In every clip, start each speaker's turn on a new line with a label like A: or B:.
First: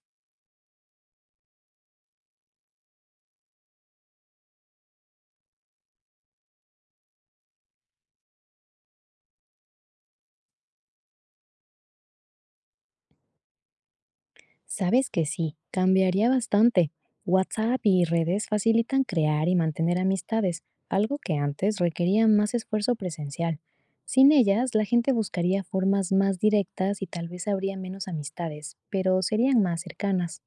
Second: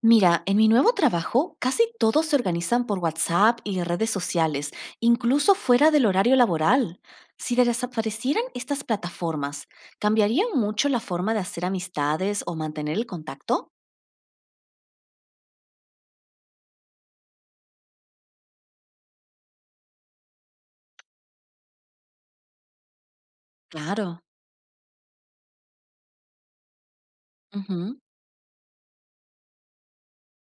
A: Mira, en mi nuevo trabajo casi todos se organizan por WhatsApp y redes sociales, incluso fuera del horario laboral. Si desaparecieran estas plataformas, ¿cambiaría mucho la forma de hacer amistades o mantener el contacto?
B: Sabes que sí, cambiaría bastante. WhatsApp y redes facilitan crear y mantener amistades, algo que antes requería más esfuerzo presencial.
A: Claro.
B: Sin ellas, la gente buscaría formas más directas y tal vez habría
A: Ujú.
B: menos amistades, pero serían más cercanas.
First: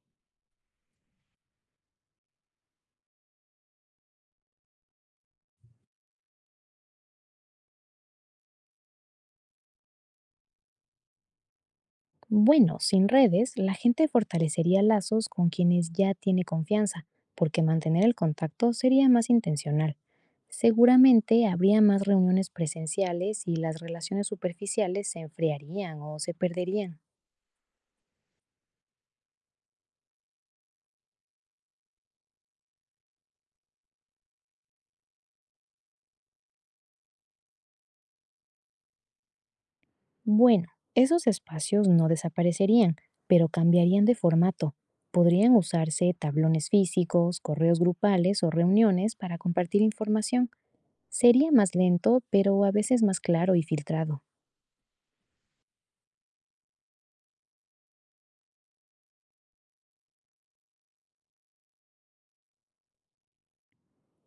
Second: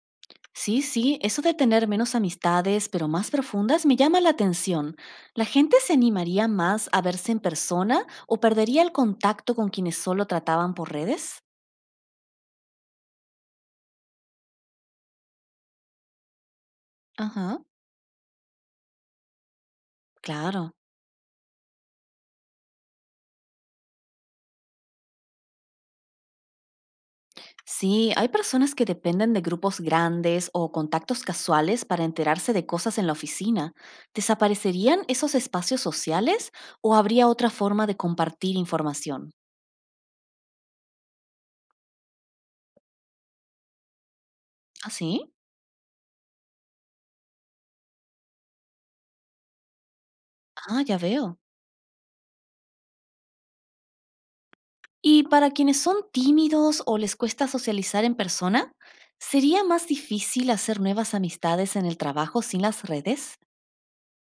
A: Sí, sí, eso de tener menos amistades, pero más profundas, me llama la atención. ¿La gente se animaría más a verse en persona o perdería el contacto con quienes solo trataban por redes?
B: Bueno, sin redes, la gente fortalecería lazos con quienes ya tiene confianza,
A: Ajá,
B: porque mantener el contacto sería más intencional.
A: claro.
B: Seguramente habría más reuniones presenciales y las relaciones superficiales se enfriarían o se perderían.
A: Sí, hay personas que dependen de grupos grandes o contactos casuales para enterarse de cosas en la oficina. ¿Desaparecerían esos espacios sociales o habría otra forma de compartir información?
B: Bueno, esos espacios no desaparecerían, pero cambiarían de formato.
A: ¿Ah, sí?
B: Podrían usarse tablones físicos, correos grupales o reuniones para compartir información.
A: Ah, ya veo.
B: Sería más lento, pero a veces más claro y filtrado.
A: Y para quienes son tímidos o les cuesta socializar en persona, ¿sería más difícil hacer nuevas amistades en el trabajo sin las redes?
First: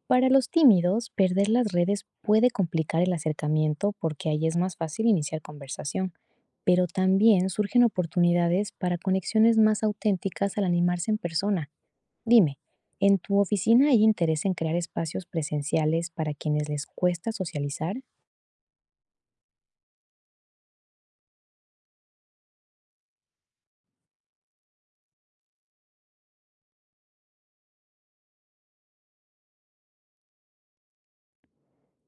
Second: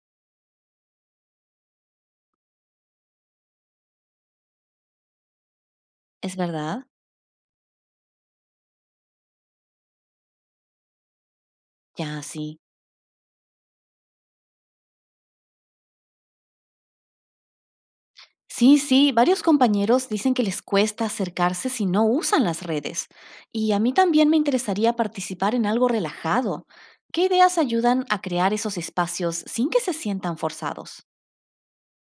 B: Para los tímidos, perder las redes puede complicar el acercamiento porque ahí es más fácil iniciar conversación,
A: ¿Es verdad?
B: pero también surgen oportunidades para conexiones más auténticas al animarse en persona.
A: Ya, sí.
B: Dime, ¿en tu oficina hay interés en crear espacios presenciales para quienes les cuesta socializar?
A: Sí, sí, varios compañeros dicen que les cuesta acercarse si no usan las redes. Y a mí también me interesaría participar en algo relajado. ¿Qué ideas ayudan a crear esos espacios sin que se sientan forzados?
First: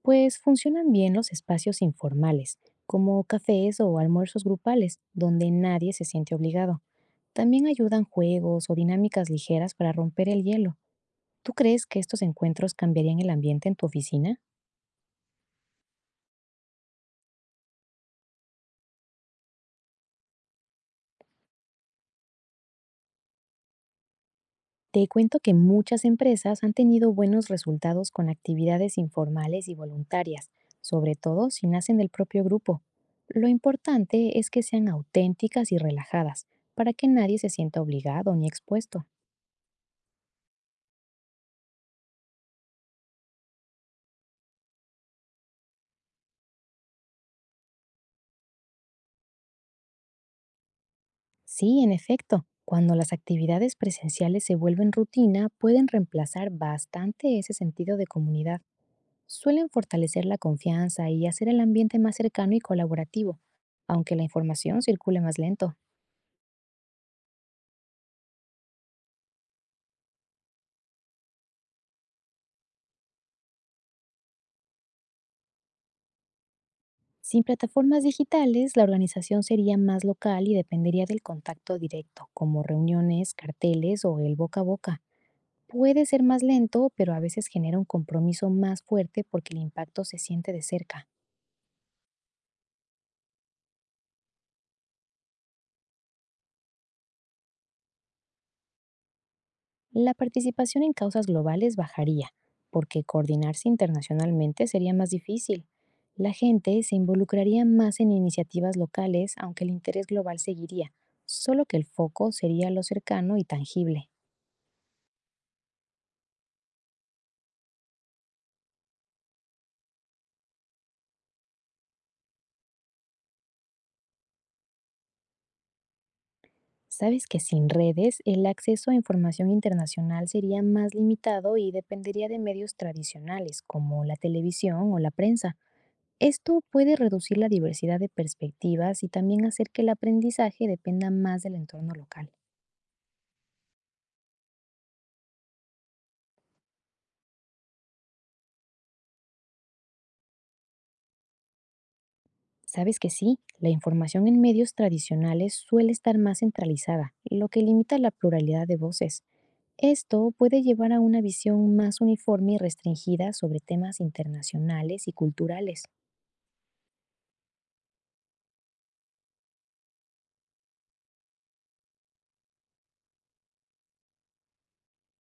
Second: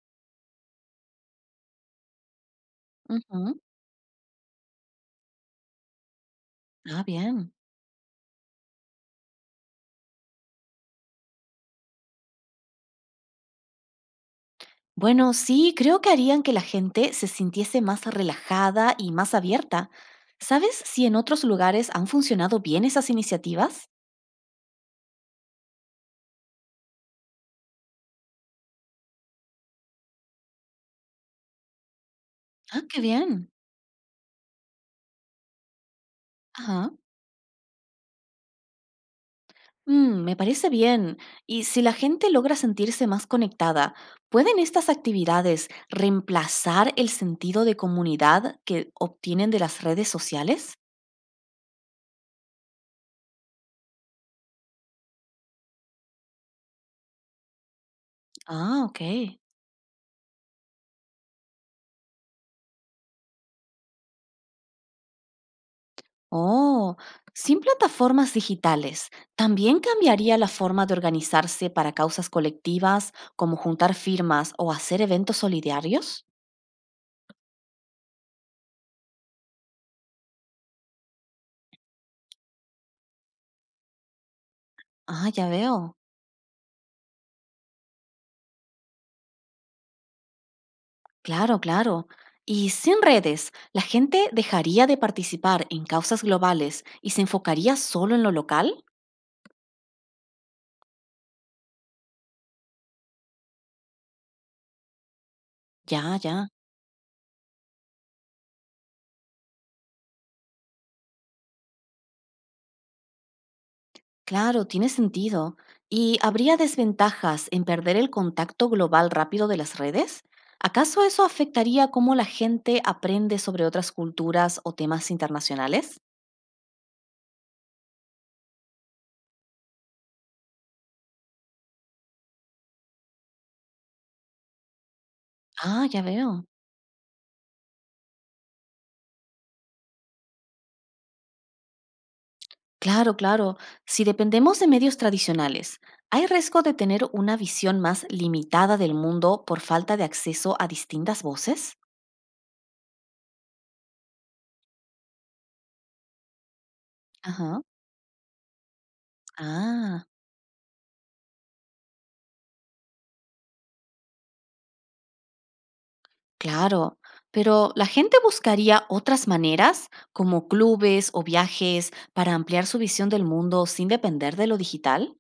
B: Pues funcionan bien los espacios informales, como
A: Ujú.
B: cafés o almuerzos grupales, donde nadie se siente obligado.
A: Ah, bien.
B: También ayudan juegos o dinámicas ligeras para romper el hielo. ¿Tú crees que estos encuentros cambiarían el ambiente en tu oficina?
A: Bueno, sí, creo que harían que la gente se sintiese más relajada y más abierta. ¿Sabes si en otros lugares han funcionado bien esas iniciativas?
B: Te cuento que muchas empresas han tenido buenos resultados con actividades informales y voluntarias, sobre todo si nacen del propio
A: Ah,
B: grupo.
A: qué
B: Lo
A: bien.
B: importante es que sean auténticas y relajadas,
A: Ajá.
B: para que nadie se sienta obligado ni expuesto.
A: Mm, me parece bien. Y si la gente logra sentirse más conectada, ¿pueden estas actividades reemplazar el sentido de comunidad que obtienen de las redes sociales?
B: Sí, en efecto, cuando las actividades presenciales se vuelven rutina, pueden reemplazar bastante ese sentido de comunidad.
A: Ah, ok.
B: Suelen fortalecer la confianza y hacer el ambiente más cercano y colaborativo, aunque la información circule más lento.
A: Oh, sin plataformas digitales, ¿también cambiaría la forma de organizarse para causas colectivas como juntar firmas o hacer eventos solidarios?
B: Sin plataformas digitales, la organización sería más local y dependería del contacto directo, como reuniones, carteles o el boca a boca.
A: Ah, ya veo.
B: Puede ser más lento, pero a veces genera un compromiso más fuerte porque el impacto se siente de cerca.
A: Claro, claro. Y sin redes, la gente dejaría de participar en causas globales y se enfocaría solo en lo local.
B: La participación en causas globales bajaría, porque coordinarse internacionalmente sería más difícil.
A: Ya,
B: La
A: ya.
B: gente se involucraría más en iniciativas locales, aunque el interés global seguiría, solo que el foco sería lo cercano y tangible.
A: Claro, tiene sentido. ¿Y habría desventajas en perder el contacto global rápido de las redes? ¿Acaso eso afectaría cómo la gente aprende sobre otras culturas o temas internacionales?
B: Sabes que sin redes el acceso a información internacional sería más limitado y dependería de medios tradicionales como la televisión o la prensa.
A: Ah, ya veo.
B: Esto puede reducir la diversidad de perspectivas y también hacer que el aprendizaje dependa más del entorno local.
A: Claro, claro. Si dependemos de medios tradicionales, hay riesgo de tener una visión más limitada del mundo por falta de acceso a distintas voces.
B: Sabes que sí, la información en medios tradicionales suele estar más centralizada, lo que
A: Ajá.
B: limita la pluralidad de voces.
A: Ah,
B: Esto puede llevar a una visión más uniforme y restringida sobre temas internacionales y culturales.
A: claro. Pero la gente buscaría otras maneras, como clubes o viajes, para ampliar su visión del mundo sin depender de lo digital.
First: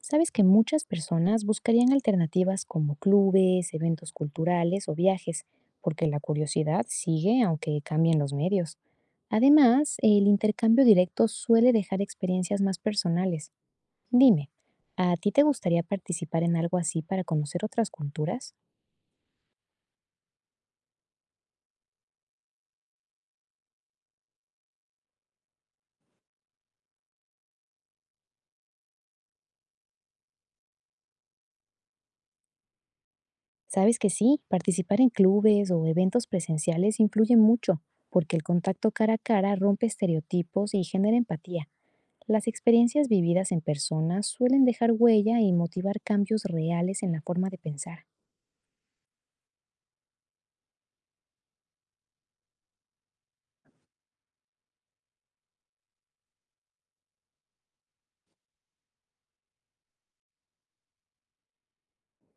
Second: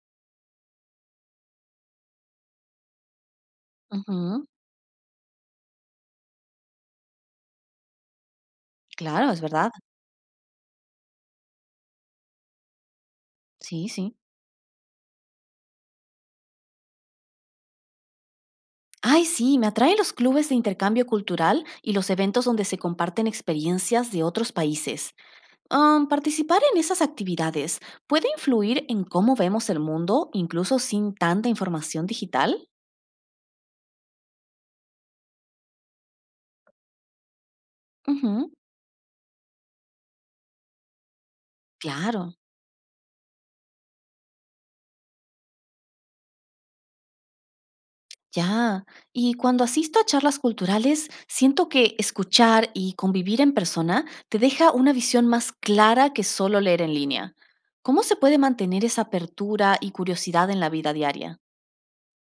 B: Sabes que muchas personas buscarían alternativas como clubes, eventos
A: Ujú,
B: culturales o viajes, porque la curiosidad sigue aunque cambien los medios.
A: Claro, es verdad.
B: Además, el intercambio directo suele dejar experiencias más personales.
A: Sí, sí.
B: Dime, ¿a ti te gustaría participar en algo así para conocer otras culturas?
A: Ay, sí, me atraen los clubes de intercambio cultural y los eventos donde se comparten experiencias de otros países. Participar en esas actividades puede influir en cómo vemos el mundo, incluso sin tanta información digital.
B: Sabes que sí, participar en clubes o eventos presenciales influye mucho, porque el
A: Ujú,
B: contacto cara a cara rompe estereotipos y genera empatía.
A: claro,
B: Las experiencias vividas en persona suelen dejar huella y motivar cambios reales en la forma de pensar.
A: ya. Y cuando asisto a charlas culturales, siento que escuchar y convivir en persona te deja una visión más clara que solo leer en línea. ¿Cómo se puede mantener esa apertura y curiosidad en la vida diaria?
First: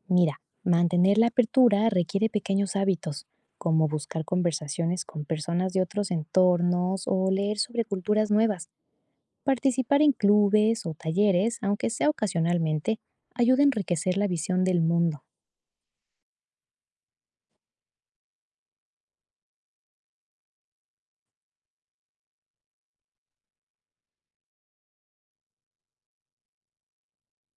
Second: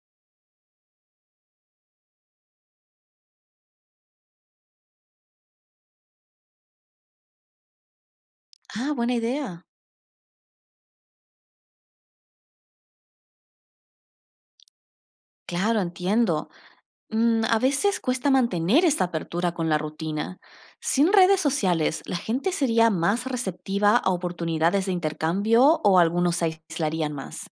B: Mira, mantener la apertura requiere pequeños hábitos, como buscar conversaciones con personas de otros entornos o leer sobre culturas nuevas.
A: Ah, buena idea.
B: Participar en clubes o talleres, aunque sea ocasionalmente, ayuda a enriquecer la visión del mundo.
A: Claro, entiendo. Mm, a veces cuesta mantener esta apertura con la rutina. Sin redes sociales, la gente sería más receptiva a oportunidades de intercambio o algunos se aislarían más.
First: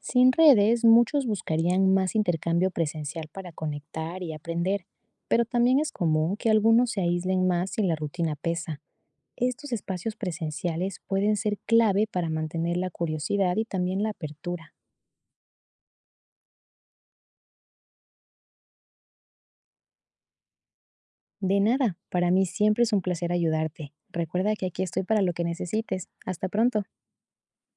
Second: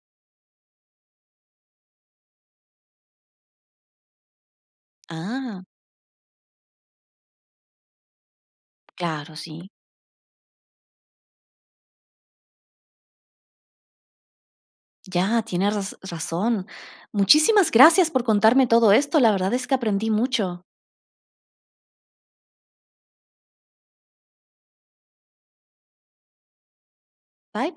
B: Sin redes, muchos buscarían más intercambio presencial para conectar y aprender, pero
A: Ah,
B: también es común que algunos se aíslen más si la rutina pesa.
A: claro, sí.
B: Estos espacios presenciales pueden ser clave para mantener la curiosidad y también la apertura.
A: Ya, tienes razón. Muchísimas gracias por contarme todo esto. La verdad es que aprendí mucho.
B: De nada, para mí siempre es un placer ayudarte. Recuerda que aquí estoy para lo que necesites. Hasta pronto.
A: Bye bye.